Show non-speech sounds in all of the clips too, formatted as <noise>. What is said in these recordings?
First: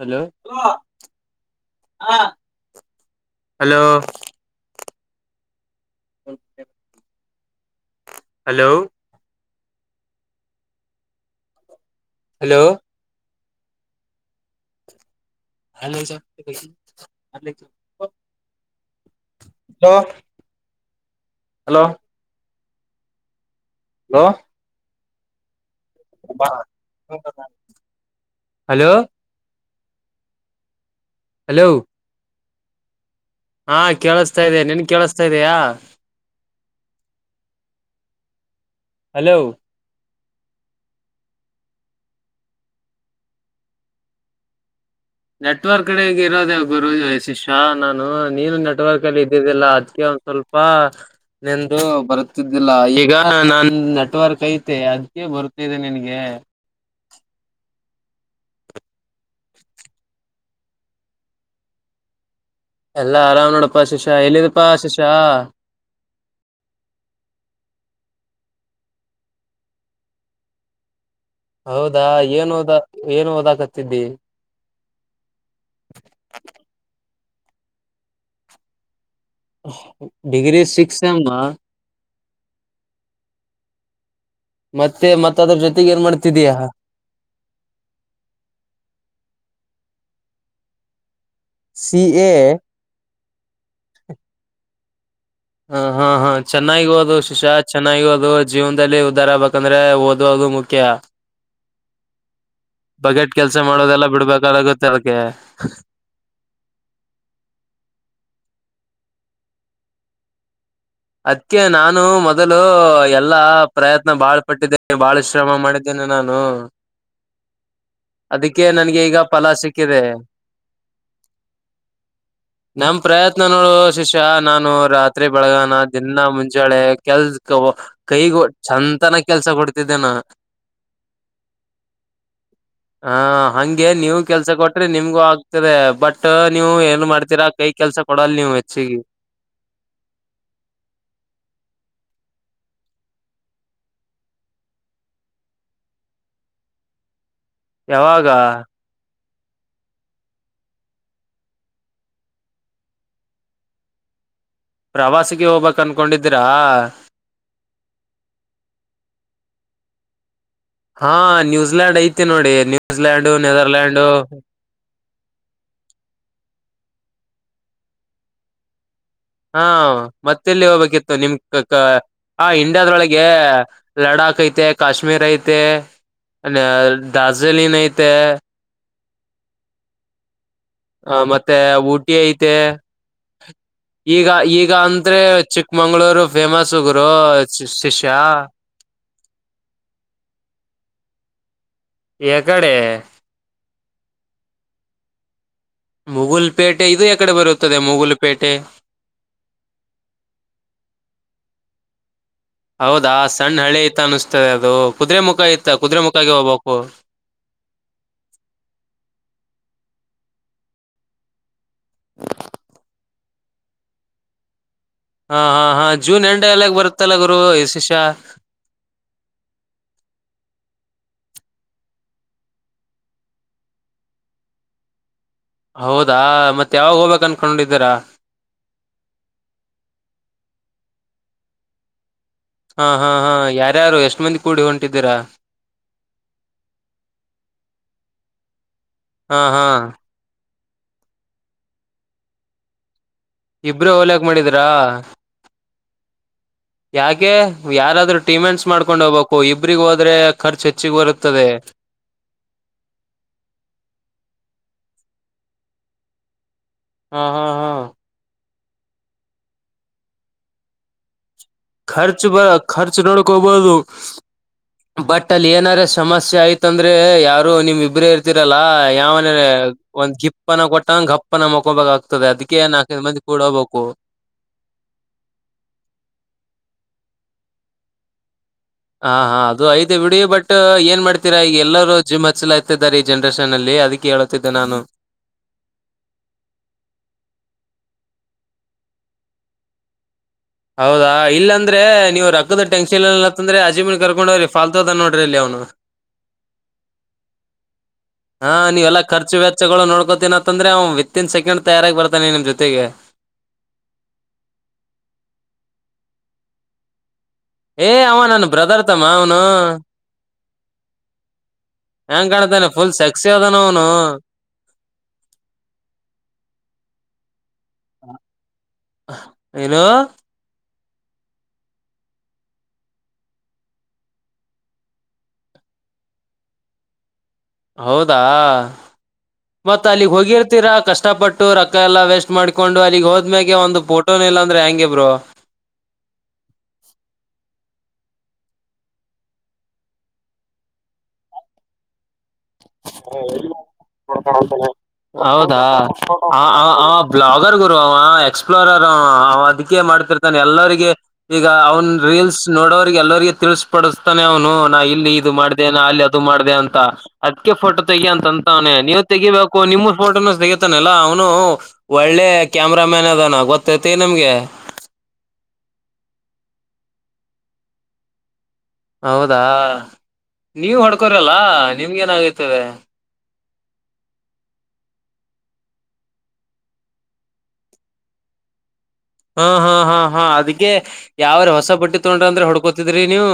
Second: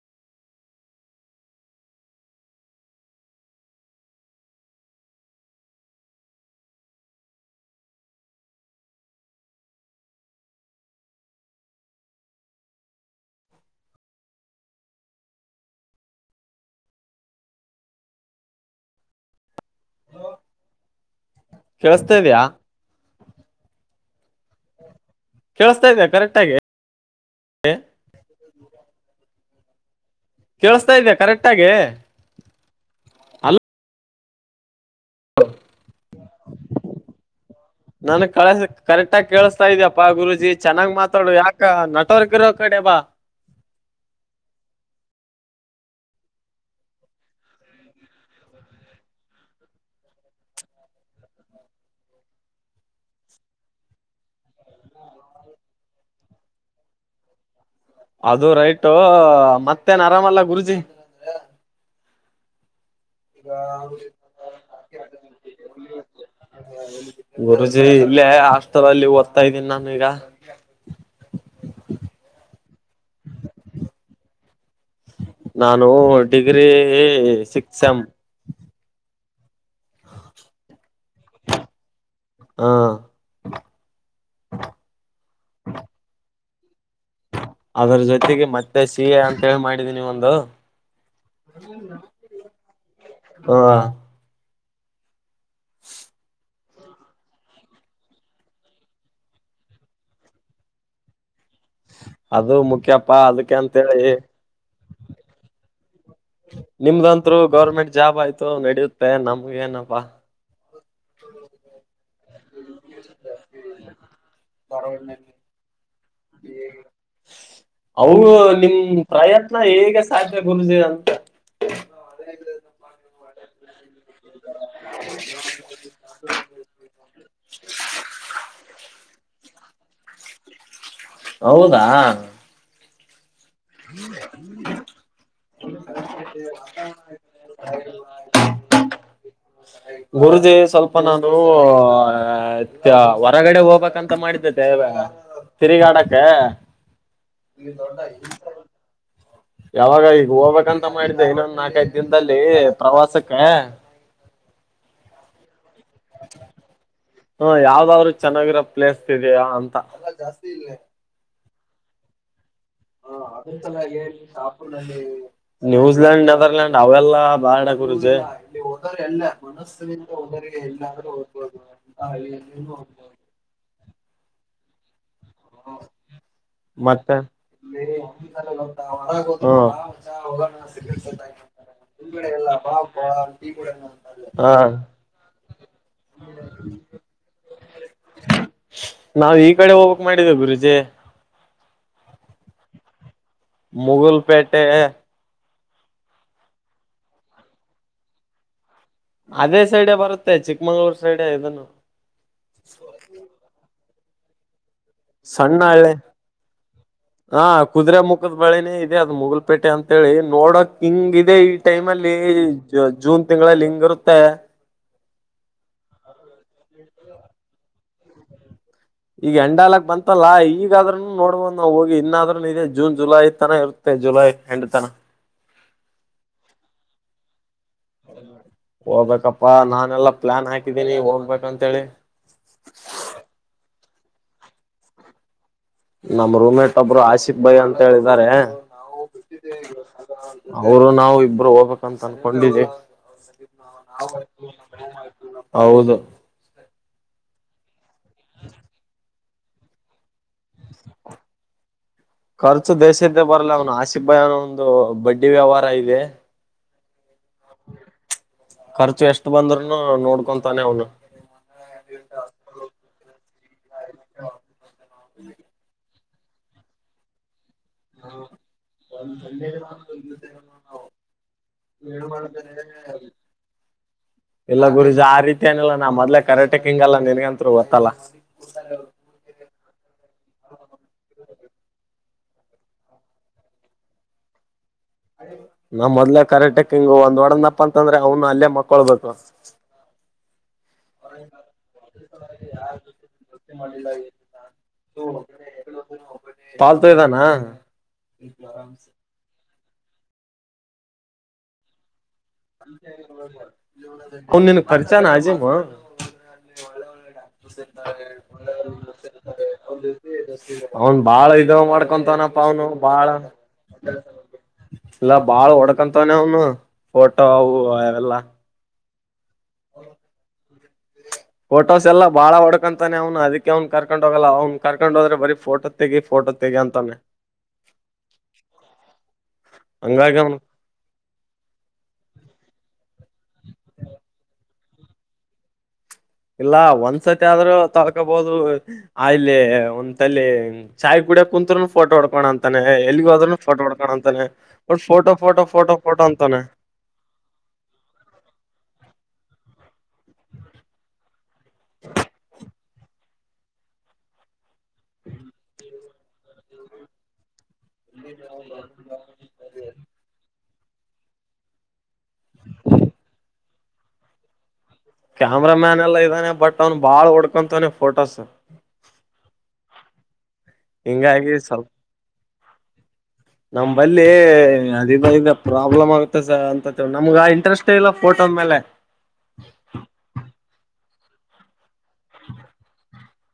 Hello <inaudible> hello how <inaudible> hello hello hello sir. Hello ಕೆೇಳಸ್ತಾ ಇದ್ಯಾ. Hello. ಕೇಳಿಸ್ತಾ ಇದ್ಯಾ ಕರೆಕ್ಟ್ ಆಗಿ ಹಲೋ ಕೇಳಸ್ತಾ ಇದೆಯ ಹಲೋ ಕರೆಕ್ಟಗೆ. ಹಾ ಕೇಳಸ್ತಾ ಇದೇ ನಿಂಗ ಕೇಳಸ್ತಾ ಇದಯ ನನ್ ಕಳಸ ಕರೆಕ್ಟ ಆಗ ಕೇಳಿಸ್ತಾಇದ್ಯಪ್ಪಾ ಗುರು ಚೆನ್ನಾಗ್ ಮಾತಾಡು ಯಾಕ ನಟವರ್ಕ್ ಇರೋ ಕಡೆ ಬಾ ನೆಟ್ವರ್ಕ್ ಕಡೆ ಇರೋದೇ ಗುರುಜ ಶಿಷ್ಯ ನಾನು ನೀನು ನೆಟ್ವರ್ಕ್ ಅಲ್ಲಿ ಇದ್ದಿಲ್ಲ ಅದ್. ಸ್ವಲ್ಪ ನೆಂದು ಬರುತಿದ್ದಿಲ್ಲ ಈಗ ನಾನ್ ನೆಟ್ವರ್ಕ್ ಐತೆ ಅ. ಬರ್ತಿದೆ ನಿನಗೆ. ಅದು ರೈಟ್ ಮತ್ತೇನ್ ಆರಾಮಲ್ಲ ಗುರುಜಿ. ಎಲ್ಲಾ ಆರಾಮ್ ನೋಡಪ್ಪಾ ಶಿಶಾ ಎಲ್ಲಿದಪ್ಪಾ ಶಿಶಾ. ಗುರುಜಿ ಇಲ್ಲೇ ಹಾಸ್ಟೆಲ್ ಅಲ್ಲಿ ಓದ್ತಾ ಇದ್ದೀನಿ ನಾನು ಈಗ. ಹೌದಾ ಏನ್ ಓದ ಏನ್ ಓದಾಕತ್ತಿದ್ದಿ. ನಾನು degree six sem. Degree six sem ಆ. ಹ ಮತ್ತೆ ಮತ್ತ ಅದ್ರ ಜೊತೆಗೆ ಏನ್ ಮಾಡ್ತಿಧೀಯಾ. ಅದರ ಜೊತೆಗೆ ಮತ್ತೆ ಸಿ ಎ ಅಂತ ಹೇಳಿ ಮಾಡಿದಿ ನೀವ ಒಂದು. ಸಿ ಎ ಹಾ. ಹಾ ಹಾ ಹಾ. ಚೆನ್ನಾಗಿ ಓದು ಶಿಷ್ಯ ಚೆನ್ನಾಗಿದು ಜೀವನದಲ್ಲಿ ಉದಾರ ಆಗಬೇಕಂದ್ರೆ ಓದುದು ಮುಖ್ಯ. <inaudible> ಅದು ಮುಖ್ಯಪ್ಪಾ ಬಗೆಟ್ ಅದಕ್ಕೆ ಕೆಲ್ಸ ಮಾಡೋದೆಲ್ಲ ಅಂತೇಳಿ ಬಿಡ್ಬೇಕಾಗುತ್ತೆ ಅದಕ್ಕೆ. ನಿಮ್ದಂತ್ರು ಗೌರ್ಮೆಂಟ್ ಜಾಬ್ ಆಯ್ತು ನಡಿಯುತ್ತೆ ನಮಗ ಏನಪ್ಪಾ. ಅದಕ್ಕೆ ನಾನು. ನಾನು ಮೊದಲು ಎಲ್ಲಾ ಪ್ರಯತ್ನ ಬಾಳ್ ಪಟ್ಟಿದ್ದೇನೆ ಬಾಳ್ ಶ್ರಮ ಮಾಡಿದ್ದೇನೆ ನಾನು. <inaudible> ಅವು ಅದಕ್ಕೆ ನಿಮ್ ನನ್ಗೆ ಈಗ ಫಲ ಪ್ರಯತ್ನ ಹೇಗೆ ಸಾಧ್ಯಗರುದ ಅಂತ. ನಮ ಪ್ರಯತ್ನ ನೋಡು ಶಿಷ್ಯ ನಾನು ರಾತ್ರಿ ಬೆಳಗಾನ. ಇನ್ನ ಮುಂಚಾಳೆ ಕೆಲ್ಸ ಕೈಗ ಚಂತನ. ಕೆಲ್ಸ ಕೊಡ್ತಿದ್ದೇನ. ಹೌದಾ ಹಾ ಹಗೆ ನೀವು ಕೆಲ್ಸ ಕೊಟ್ರ ನಿಮ್ಗೂ ಆಗ್ತರಿ ಬಟ್ ನೀವು ಏನ್ ಮಾಡ್ತೀರಾ ಕೈ ಕೆಲ್ಸ ಕೊಡಲ್ ನೀವು. ಬಚ್ಚಿಗೆ. ಗುರು ದೇಶ್ ಅಪ ನಾನು ಹೊರಗಡೆ ಹೋಗ್ಬೇಕಂತ ಮಾಡಿದ್ದೇತೆ. ತಿರಿಗಾಡಕ್ಕ. ಯಾವಾಗ. ಯಾವಾಗ ಈಗ ಹೋಗ್ಬೇಕಂತ ಮಾಡಿದ್ದೆ ಇನ್ನೊಂದು ನಾಕೈದ ದಿನದಲ್ಲಿ ಪ್ರವಾಸಕ್ಕ. ಪ್ರವಾಸಿಗೆ ಹೋಗ್ ಬೇಕ್. ಹ ಯಾವ್ದಾದ್ರು ಚೆನ್ನಾಗಿರೋ ಪ್ಲೇಸ್ ಇದಯಾ ಅಂತ. ಹಾ ನ್ಯೂಜಿಲ್ಯಾಂಡ್ ಐತಿ ನೋಡಿ. ನ್ಯೂಜಿಲ್ಯಾಂಡು ನೆದರ್ಲ್ಯಾಂಡು ನ್ಯೂಜಿಲ್ಯಾಂಡ್ ನೆದರ್ಲ್ಯಾಂಡ್ ಅವೆಲ್ಲ ಬ್ಯಾಡ್ ಗುರೂಜಿ. ಹಾ ಮತ್ತೆಲ್ಲಿ ಹೋಗ್ಬೇಕಿತ್ತು ನಿಮ್ ಕ ಕ ಹ ಇಂಡಿಯಾದೊಳಗೆ. ಲಡಾಖ ಐತೆ. ಕಾಶ್ಮೀರ ಐತೆ ಅ ಮತ್ತೆ ದಾರ್ಜಿಲಿಂನ ಐತೆ. ಹ್. ಹ ಮತ್ತೆ ಊಟಿ ಐತೆ. ಈಗ ಹಾ ಈಗ ಅಂದ್ರೆ ಚಿಕ್ಕಮಂಗಗಳೂರು ಫೇಮಸು ಗುರು. ಶಿಷ್ಯ ನಾವವು ಈ ಕಡೆ ಹೋಗಕ್ ಮಾಡಿದ್ದೇವ ಗುರುಜಿ. ಎ ಕಡೆ. ಮುಗುಲ್ ಪೇಟೆ. ಮುಗುಲ್ ಪೇಟೆ ಇದು ಎಕಡೆ ಬರುತ್ತದೆ ಮುಗುಲ್ ಪೇಟೆ. ಅದೇ ಸೈಡೆ ಬರುತ್ತೆ ಚಿಕ್ಕಮಂಗ್ಳೂರ್ ಸೈಡ್ ಇದನ್ನು. ಹೌದಾ <unintelligible> ಅನಿಸ್ತದೆ ಅದು. ಕುದುರೆ ಮುಖ ಸಣ್ಣ ಐತ ಹಳ್ಳೆ ಕುದುರೆ ಮುಖಗೆ ಹೋಗ್ಬೇಕು ಹಾ ಕುದುರೆ ಮುಖದ ಬಳೆನೇ ಇದೆ ಅದ ಮುಗುಲ್ಪೇಟೆ ಅಂತ. ಅಂತ ಹೇಳಿ ನೋಡಕ್ ಹಿಂಗ ಇದೆ ಈ ಟೈಮ್ ಅಲ್ಲಿ ಜೂನ್ ತಿಂಗಳಲ್ಲಿ ಹಿಂಗ ಇರುತ್ತೆ. ಹಾ ಹಾ ಹಾ ಜೂನ್ ಎಂಡ ಎಲ್ಲಾಗ ಬರುತ್ತಲ್ಲ ಗುರು ಇ ಶಿಷ್ಯ. ಈಗ ಎಂಡ ಅಲಕಾ ಬಂತಲ್ಲಾ ಈಗಾದ್ರೂನೂ ನೋಡಬಹುದು ನಾವ್ ಹೋಗಿ ಇನ್ನ ಆದ್ರೂನೂ ಇದೆ ಜೂನ್ ಜುಲೈ ತನ ಇರುತ್ತೆ. ಜುಲೈ ಎಂಡ ತನ. ಹೌದಾ ಮತ್ತ ಯಾವಾಗ ಹೋಗಬೇಕ ಆನ್. ಹೋಗ್ಬೇಕಪ್ಪಾ ನಾನೆಲ್ಲಾ ಪ್ಲಾನ್ ಹಾಕಿದೀನಿ ಹೋಗಬೇಕಂತ ಹೇಳಿ. ಹಾ ಹಾ ಹಾ ಯಾರ್ಯಾರು ಎಷ್ಟ ಮಂದಿ ಕೂಡಿ ಹೊಂಟಿದ್ದೀರಾ. ನಮ್ಮ ರೂಮ ಮೇಟ್ ಒಬ್ರು ಆಶಿಕ್ ಭಾಯಿ ಅಂತ ಹೇಳಿ ಇದಾರೆ. ಹಾ ಹಾ ಅವರು ನಾವು ಇಬ್ಬರು ಹೋಗ್ಬೇಕಕ್ಂತ ಅನ್ಕೊಂಡಿನಿ. ಇಬ್ರೇ ಹೋಲಕ್ ಮಾಡಿದ್ರಾ ಹೌದ. ಯಾಕೆ ಯಾರಾದ್ರೂ ಟೀಮೆಂಟ್ಸ್ ಮಾಡ್ಕೊಂಡ್ ಹೋಗ್ಬೇಕು ಇಬ್ರಿಗ ಹೋದ್ರೆ. ಖರ್ಚು ಹೆಚ್ಚಿಗೆ ಬರುತ್ತದೆ ಖರ್ಚು ದೇಶದ್ದೇ ಬರಲ್ಲ ಅವನ ಆಶಿಕ್ ಭಾಯಿ ಅನವುದು ಬಡ್ ಬಡ್ಡಿ ವ್ಯವಹಾರ ಇದೆ. ಹ್ಮ್ ಹ್ಮ್ ಹ್ಮ್ಮ್. ಖರ್ಚು ಎಷ್ಟು ಬಂದ್ರೂನೂ ನೋಡ್ಕೊಂತಾನೆ ಅವನು. ಖರ್ಚು ಬ ಖರ್ಚು ನೋಡ್ಕೋಬಹುದು ಬಟ್ ಅಲ್ಲಿ ಏನಾರ ಸಮಸ್ಯೆ ಆಯ್ತ್ ಅಂದರೆ ಯಾರ ರು ನಿಮ್ ಇಬ್ಬರೇ ಇರ್ತಿರಲ್ಲಾ ಯಾವನು ವೆ ಒಂದ್ ಗಿಪ್ನ ಕೊಟ್ಟಂಗ ಗಪ್ಪನ ಮಕೊಬೇಕಾಗ್ತದೆ ಅದಕ್ಕೆ. ಅಕ್ಕೆ ನಾಲ್ಕ ಐದ ಮಂದಿ ಕೂಡಿ ಹೋಗಬೇಕು. ಇಲ್ಲ ಗುರೂಜಿ ಆ ರೀತಿ ಏನ್ ಇಲ್ಲ ನಾ ಮೊದ್ಲೆ ಕರಾಟೆ ಕಿಂಗ್ ಅಲ್ಲ ನಿನಗ ಅಂತ್ರು ಗೊತ್ತಲ್ಲ. ಹಾ ಹಾ ಅದು ಐತೆ ಬಿಡಿ ಬಟ್ ಏನ್ ಮಾಡ್ತೀರಾ ಈಗ ಎಲ್ಲರೂ. ಜಿಮ್ ಹಚ್ಚಲಾ್ತಿದ್ದಾರೆ ಈ ಜನ್ರೇಷನ್ ಅಲ್ಲಿ ಅದಿಕ್ಕೆ ಹೇಳುತ್ತಿದ್ದೆ ನಾನು. ನಮ್ಮ ಮೊದ್ಲೆ ಕರೆಟಕ್ ಹಿಂಗ ಒಂದ್ ಒಡನಪ್ಪ ಅಂತಂದ್ರೆ ಅವ್ನು ಅಲ್ಲೇ ಮಕ್ಕೊಳ್ಬೇಕು ಹೌದಾ ಇಲ್ಲ ಅಂದ್ರೆ ನೀವು ರಕ್ಕ್ಕದ ಟೆನ್ಶನ್ ಇಲ್ಲ ಅಂತ ಅಂದ್ರೆ ಅಜಮನ್ ಕರ್ಕೊಂಡು ಹೋಗ್ರಿ ಫಾಲ್ತು ಅದನ್ನು ನೋಡ್ರಿ ಇಲ್ಲಿ ಅವ್. ಫಾಲ್ತು ಇದಾನ. ಹಾ ನೀವೆಲ್ಲ ಖರ್ಚು ವ್ಯಾರ್ಚಗಳು ನೋಡ್ಕೋತೀನಿ ಅಂತಂದ್ರೆ ಅವ ವಿತ್ ಇನ್ ಸೆಕೆಂಡ್ ತಯಾರಾಗಿ ಬರ್. ಹೂ ನಿನ್ನ ಕರ್ಚ ನಾಜಿ. <unintelligible> ಏ್ ಅವ ನನ್ನ ಬ್ರದರ್ ತಮ್ಮ ಅವನು. ಅವನ್ ಬಾಳ ಇದ ಹೆಂಗ್ ಮಾಡ್ಕೊಂತನಪ್ಪ ಅವನು ಕಾಣ್ತಾನೆ ಫುಲ್ ಬಾಳ. ಸೆಕ್ಸಿ ಅದಾನ ಅವನು ಎಲ್ಲಾ ಬಾಳ್ ಹೊಡ್ಕಂತವನೇ ಅವನು ಫೋಟೋ ಅವು ಎಲ್ಲಾ. ಏನು. ಫೋಟೋಸ್ ಎಲ್ಲ ಬಾಳ ಹೊಡ್ಕಂತಾನ ಅವ್ನು ಅದಕ್ಕೆ ಅವ್ನ್ ಕರ್ಕೊಂಡ್ ಹೋಗಲ್ಲ ಅವ್ ಕಕೊಂಡ್ ಹೋದ್ರೆ ಬರಿ ಫೋಟೋ ತೆಿ ಫೋಟೋ ಟತ್ತಗ ಅಂತಾನೆ ಹೌದಾ ಮತ್ತತ್ ಅಲ್ಲಿಗ್ ಹಂಗಾಗಿ ಅವ್ನ್ ಹೋಗಿರ್ತೀರಾ ಕಷ್ಟಪಟ್ಟು ರೊಕ್ಕ ಎಲ್ಲಾ ವೇಸ್ಟ್ ಮಾಡ್ಕೊಂಡು ಅಲ್ಲಿಗ್ ಹೋದ್ಮ್ಯೆ ಒಂದು ಫೋಟೋನ ಅಂದ್ರ ಹೆಂಗಗೆ ಬರು ಇಲ್ಲ ಒಂದ್ಸತಿ ಆದ್ರೂ ತಳ್ಕೊಬಹುದು ಆ ಇಲ್ಲಿ ಒಂತಲ್ಲಿ ಚಾಯ್ ಕು ಕುಂರುಫೋ ಹೊಡ್ಕ ಅಂತ ಾನೆ ಎಲ್ಲಿಗ ಹೋದ್ೂ ಫೋಟೋ ಹೊಡ್ಕೊಂಡಂತಾನೆ ಒಟ್ ಫೋಟೋ ಫೋಟೋ ಫೋಟೋ ಫೋಟೋ ಅಂತಾನೆ ರ್ ಗು ಅವ ಎಕ್ಸ್ಪ್ಲೋರರ್ ಅವ ಅವ ಅದಕ್ಕೆ ಮಾಡ್ತಿರ್ತಾನೆ ಎಲ್ಲರಿಗೆ ಈಗ ಅವನು ರೀಲ್ಸ್ ನೋಡೋವರಿಗೆ ಎಲ್ಲರಿಗೆ ತಿಳಪಡಿಸ್ತಾನೆ ಅವನು ಇಲ್ಲಿ ಇದು ಮಾಡ್ದೇನಾ ಅಲ್ಲಿ ಅದು ಮಾಡ್ದ ಅಂತ ಅದ್ಕ್ಕೆ ಫೋಟೋ ತೆಗಿ ಅಂತಂತ ಅವನೇ ನೀವು ತೆಗಿಬೇಕು ನಿಮ್ಮ ಫೋಟೋನ ತಗತಾನಲ್ಲಾ ಅವನು ಒಳ್ಳೆ ಕ್ಯಾಮರಾ ಮ್ಯಾನ್ ಅದಾನ ಗೊತ್ತೈತಿ ನಮ್ಗೆ ಕ್ಯಾಮರಾ ಮ್ಯಾನ್ ಎಲ್ಲಾ ಇದ್ದಾನೆ ಬಟ್ ಅವ್ನು ಬಾಳ್ ಓಡ್ಕೊಂತವಾನೆ ಫೋಟೋಸ್ ಹೌದಾ ನೀವ್ ಹಿಂಗಾಗಿ ಹೊಡ್ಕೋರಿಲ್ಲ ನಿಮ್ಗೆ ಏನಾಗೈತವೆ ನಮಂಬಲ್ಲಿ ಅದ ಬ ಈಗ ಪ್ರಾಬ್ಲಮ್ ಆಗುತ್ತೆ ಸ ಅಂತ ನಮಗ ಆ ಇಂಟ್ರಸ್ಟ್ ಇಲ್ಲ ಫೋಟೋದ ಮೇಲೆ ಹಾ ಹಾ ಹಾ ಹಾ ಅದಗೆ ಯಾವ್ರ ಹೊಸ ಬಟ್ಟಿ ತೊೊಂಡ್ರ ಅಂದ್ರೆ ಹುಡ್ಕೋತಿದ್ರಿ ನೀವು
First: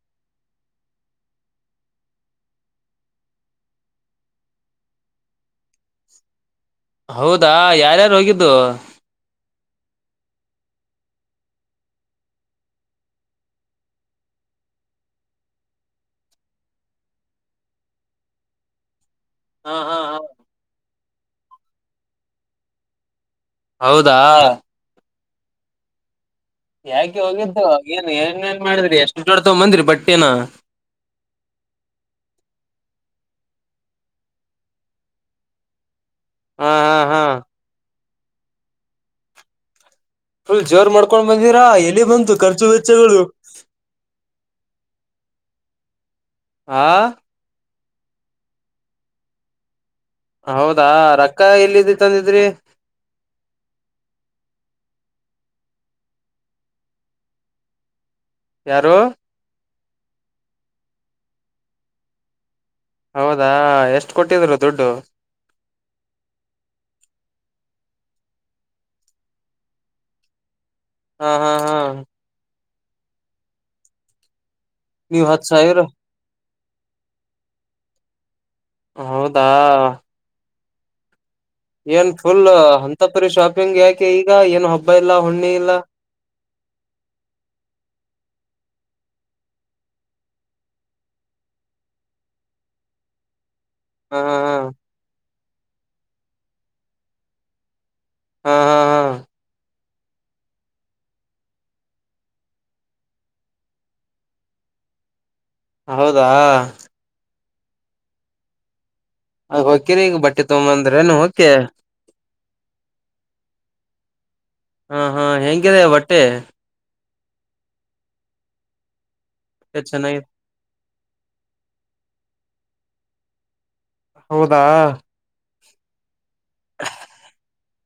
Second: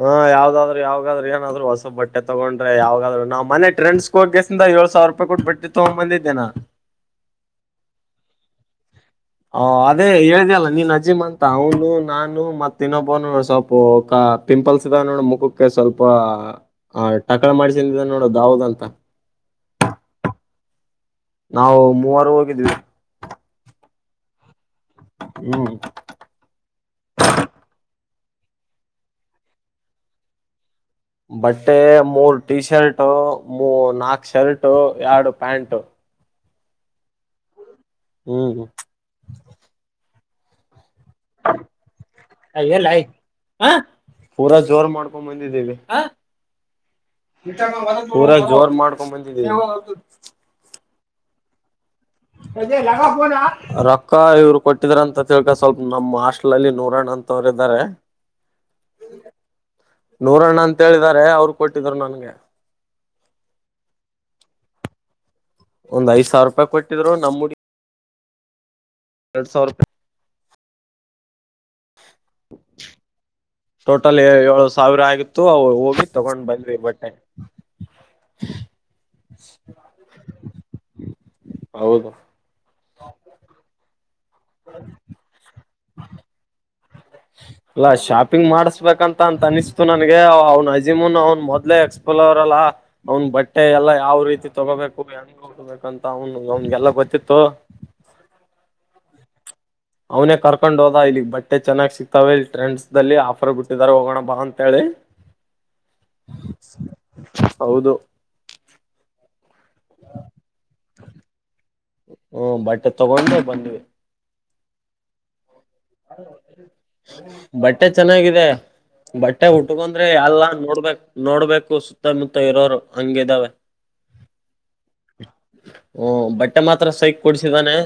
ಹಾ ಯಾವ್ದಾದ್ರು ಯಾವಾಗಾದ್ರರು ಏನಾದ್ರು ಹೊಸ ಬಟ್ಟೆ ತಗೊಂಡ್ರೆ ಯಾವಾಗಾದ್ರು ನಾವ್ ಮನೆ ಟ್ರೆಂಡ್ಸ್ ಹೋಗಸ ಏಳ್ ಸಾವಿರ ರೂಪಾಯಿ ಕೊಟ್ಟು ಬಿಟ್ಟ ತಗೊ್ ಬಂದಿದ್ದೇನಾ ಹೌದಾ ಯಾರ್ಯಾರು ಹೋಗಿದ್ದು ಹ ಅದೇ ಹೇಳ್ದ ಅಲ್ಲ ನೀನ್ ಅಜೀಮ್ ಅಂತ ಅವನು ನಾನು ಮತ್ ಇನ್ನೊಬ್ಬನು ಸ್ವಲ್ಪ ಪಿಂಪಲ್ಸ್ ಇದ ನೋಡ ಮುಖಕ್ಕೆ ಸ್ವಲ್ಪ ಆ ಟಕಳ ಮಾಡ್ಸಿದ ನೋಡ ದಾಾವದ್ ಅಂತ ಹ್ಮ ಹಾ ಹಾ ನಾವು ಮೂವರು ಹೋಗಿದ್ವಿ ಹೌದಾ ಹ್ಮ್ ಯಾಕೆ ಹೋಗಿದ್ದು ಏನ್ ಏನ್ೇಏನ್ ಮಾಡಿದ್ರಿ ಎಷ್ಟು ಜೋಡ ತಗ್ ಬಂದ್ರಿ ಬಟ್ೇನ ಬಟ್ಟೆ ಮೂರ್ ಟಿ ಶರ್ಟ್ ಮೂ ನಾಕ್ು ಶರ್ಟ ಎರಡು ಪ್ಯಾಂಟ್ ಹಾ ಹಾ ಹಾ ಹ್ಮ್ ಹ್ಮ ಫುಲ್ ಜೋರ್ ಮಾಡ್ಕೊಂಡ್ ಬಂದಿರಾ ಎಲ್ಲಿ ಬಂತು ಖರ್ಚು ವೆಚ್ಚಗಳು ಪೂರಾ ಜೋರ್ ಮಾಡ್ಕೊಂಡ್ ಬಂದಿದ್ದೇವಿ ಆ ಪೂರಾ ಜೋರ್ ಮಾಡ್ಕೊಂಡ್ ಬಂದಿದ್ದೀವಿ ಹೌದಾ ರಕ್ಕ ಎಲ್ಲ ರೊಕ್ಕ ಇವ್ರು ಕೊಟ್ಟಿದಾರ ಅಂತ ತಿಳ್ಕ ಸ್ವಲ್ಪ ನಮ್ಮ ಹಾಸ್ಟ್ಲ್ ಅಲ್ಲಿ ನೂರಣ್ಣ ಅಂತವರುಾರೆ ಯಾರು ನೂರಣ್ಣ ಅಂತ ಹೇಳಿದಿದ್ದಾರೆ ಅವರು ಕೊಟ್ಟಿದ್ರು ನನ್ಗೆ ಹೌದಾ ಎಷ್ಟ ಕೊಟ್ಟಿದ್ರು ದುಡ್ಡು. ಒಂದ್ ಐದ ಸಾವಿರ ರೂಪಾಯಿ ಕೊಟ್ಟಿದ್ರು ನಮ್ಮ ಮುಡಿ ೇ ಸೊ ರೂಪೆ ಹಾ ಹಾ ಹಾ ಟೋಟಲ್ ಏಳು ಸಾವಿರ ನೀವ್ ಆಗಿತ್ತು ಹತ್ ಸಾವಿರ ಹೋಗಿ ತಗೊಂಡ್ ಬಂದ ಬಟ್ಟೆ ಹೌದಾ ಹೌದು ಏನ್ ಫುಲ್ ಅಂತಪುರಿ ಶಾಪಿಂಗ್ ಯಾಕೆ ಈಗ ಏನು ಹಬ್ಬ ಇಲ್ಲ ಹುಣ್ಣಿ ಇಲ್ಲ ಹ ಅಲ್ಲಾ ಶಾಪಿಂಗ್ ಮಾಡ್ಸ್ಬೇಕಂತ ಅಂತ ಅನಿಸ್ತು ನನ್ಗೆ ಅವ್ನ್ ಅಜೀಮುನ್ ಅವ್ನ್ ಮೊದ್ಲೆ ಎಕ್ಸ್ಪ್ಲೋರಲ್. ಆ ಅವನ್ ಬಟ್ಟಿ. ಟ್ಟೆ ಎಲ್ಲಾ ಯಾವ್ ಹಾ ಹಾ ರೀತಿ ಹಾ ತಗೋಬೇಕು ಹೆಂಗ ಹೋಗಬೇಕಂತ ಅವನು ಅವನ್ಗೆಲ್ಲ ಗೊತ್ತಿತ್ತು. ಹಾ ಹಾ ಹಾ. ಅವನೇ ಕರ್ಕೊಂಡೊದಾ ಇಲ್ಲಿಗ್ ಬಟ್ಟೆ. ಬಟ್ಟೆ ಚನ್ನಾಗಿ ಸಿಕ್ತಾವೆ ಇಲ್ಲಿ ಟ್ರೆಂಡ್ಸದಲ್ಲಿ ಆಫರ್ ಬಿಟ್ಟಿದ್ದಾರೆ ಹೋಗೋನಾ ಬಾ ಅಂತೆಳಿ. ಹೌದಾ. ಹೌದು. ಅಲಿ ಹೋಕಿರಿ ಈಗ ಬಟ್ಟೆ ತೋಬಂದ್ರಿನ ಹೋಕಿ. ಹೂ ಬಟ್ಟೆ ತಗೊಂಡು ಬಂದ್ವಿ. ಹ ಹ ಹೆಂಗಿದೆ ಬಟ್ಟಿ. ಬಟ್ಟೆ ಚೆನ್ನಾಗಿದೆ ಬಟ್ಟೆ ಉಟ್ಕಂದ್ರೆ ಚೆನ್ನಾಗಿ ಎಲ್ಲಾ ನೋಡ್ಬೇಕ್. ನೋಡ್ಬೇಕು ಸುತ್ತಾಮುತ್ತಾ ಇರೋರು ಹಂಗಿದಾವೆ. ಹೌದಾ. ಹು ಬಟ್ಟೆ ಮಾತ್ರಾ ಸೈಕ್ ಕೊಡ್ಸಿದಾನೆ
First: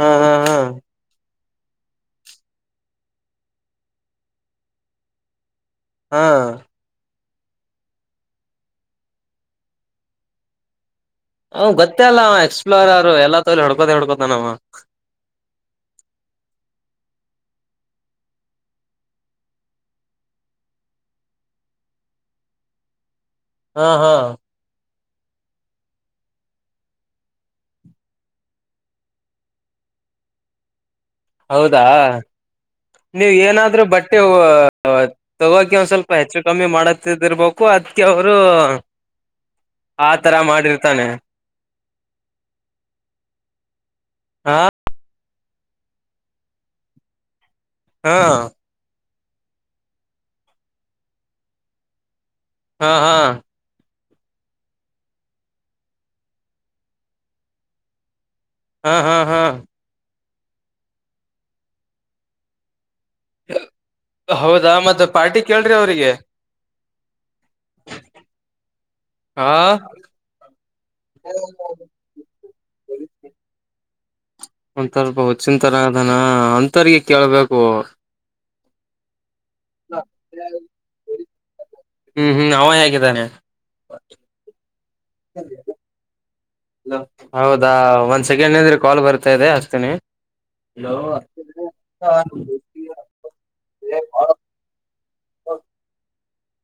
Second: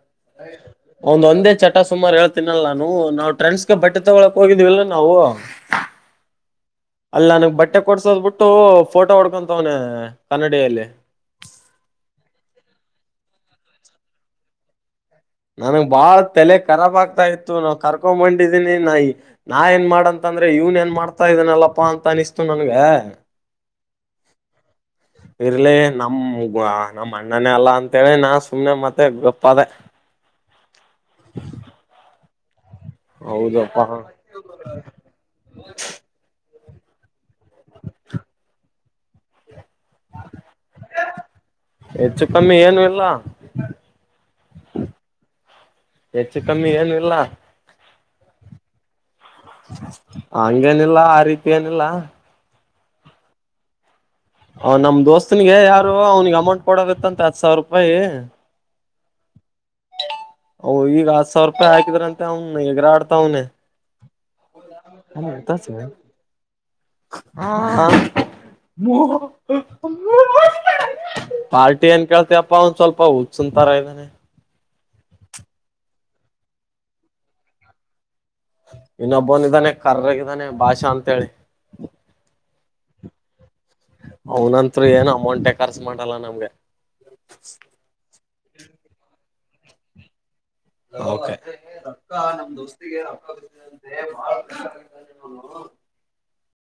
ಹಾ ಹಾ ಹಾ ಅವನ್ದ ಒಂದೇ ಚಟಾ. ಸುಮಾರು ಹೇಳ್ತೀನಲ್ಲ ನಾನು ನಾವು ಟ್ರೆಂಡ್ಸ್ ಗೆ ಬಟ್ಟೆ ತಗೊಳಕ್ ಹೋಗಿದ್ವಿಲ್ ನಾವು. ಹಾ. ಅಲ್ ನನಿಗ್ ಬಟ್ಟೆ ಕೊಡ್ಸೋದ್ ಬಿಟ್ಟು ಫೋಟೋ ಹೊಡ್ಕೊಂತವನೆ ಕನ್ನಡಿಯಲ್ಲಿ. ಅವ್ ಗೊತ್ತೇ ಅಲ್ಲಾ ಎಕ್ಸ್ಪ್ಲೋರರ್ ಎಲ್ಲಾ ತೋಲಿ ಹೋಡ್ಕೋದೇ ಹೊಡ್ಕೋತಾನವ. ನನ್ಗ್ ಬಾಳ್ ತಲೆ ಖರಾಬ್ ಆಗ್ತಾ ಇತ್ತು ನಾವ್ ಕರ್ಕೊಬಂದಿದೀನಿ ನಾ ನಾ ಏನ್ ಮಾಡಂತ. ಅಂದ್ರೆ ಇವನ್ ಏನ್ ಮಾಡ್ತಾ ಇದನಲ್ಲಪ್ಪಾ ಅಂತಾ ಅನಿಸ್ತು ನನ್ಗ. ಹಾ ಹಾ. ಇರ್ಲಿ ನಮ್ಗ ನಮ್ಮ್ ಅಣ್ಣಾನೇ ಅಲ್ಲಾ ಅಂತೇಳಿ ನಾ ಸುಮ್ನೆ ಮತ್ತೆ ಗಪ್ಪ ಆದೆ. ಹೌದಾ. ನೀವು ಹೌದಪ್ಪಾ ಏನಾದ್ರೂ ಬಟ್ಟೆ ಒ ಒ ತಗೋಕೆ ಒಂದ್ ಸ್ವಲ್ಪ ಹೆಚ್ಚು. ಕಮ್ಮಿ ಮಾಡತಿದಿರರ್ಬೇಕು ಅದ್ಕೆ ಅವ್ರು. ಆತರಾ ಮಾಡಿರ್ತಾನೆ. ಹೆಚ್ಚು ಕಮ್ಮಿ ಏನು ಇಲ್ಲ ಹ. ಹೆಚ್ಚು ಕಮ್ಮಿ ಏನು ಇಲ್ಲಾ. ಹಾಂ. ಹಂಗೇನಿಲ್ಲಾ ಆ ರೀತಿ ಏನಿಲ್ಲಾ. ಹ ಹ. ಅವ್ ನಮ್ ದೋಸ್ತನಿಗೆ ಯಾರೊ ಅವನಿಗೆ ಅಮೌಂಟ್ ಕೊಡದಿತ್ತಂತ ಹತ್ ಸಾವಿರುಪಾಯಿ. ಹಾ ಹಾ ಹಾ. ಅವ ಈಗ ಹತ್ ಸಾವಿರೂಪಾಯಿ ಹಾಕಿದ್ರಂತ ಅವನ ಎಗರಾಡ್ತವನೆ. ಹೌದಾ ಮತ್ತ ಪಾರ್ಟಿ ಕೇಳ್ರಿ ಅವರಿಗೆ. ಹಾ ಹಾ ಹಾ ಪಾರ್ಟಿ ಏನ್ ಕೇಳ್ತಿಪ್ಪ ಒಂದ್ ಸ್ವಲ್ಪಾ ಹುಚ್ಚನ್. ಪ ಮನೆ ಒಂದ್ ಸ್ವಲ್ಪ ಹುಚ್ಚಿನ್ ತರಾದನ ಅಂಥರ್ರಿಗೆ ಕೇಳ್ಬೇಕು. ಇನ್ನೊಬ್ಬೊನಿದಾನೆ ಕರ್ರಗಿದಾನೇ ಭಾಷಾ ಅಂತೇಳಿ. ಹ್ಮ್ ಹ್ಮ್ ಅವ ಹೇಗಿದ್ದಾನೆ ಅವನಂತ್ರು ಏನು ಅಮೌಂಟೇ ಖರ್ಚ್ ಮಾಡಲ್ಲಾ ನಮ್ಗೆ. ಹೌದಾ ಒಂದ್ ಸೆಕೆಂಡ್ ನಿಂದ್ರಿ ಕಾಲ್ ಬರ್ತಾ ಇದೆ ಹಸ್ತಿನಿ. ಓಕೆ ರಕ್ಕಾ ನಮ್ ದೋಸ್ತಿಗೆ ರೊಕ್ಕಾ ಬಾಳ್ ಬೇಕಾಗಿದೆಯಂತೆ. <inaudible>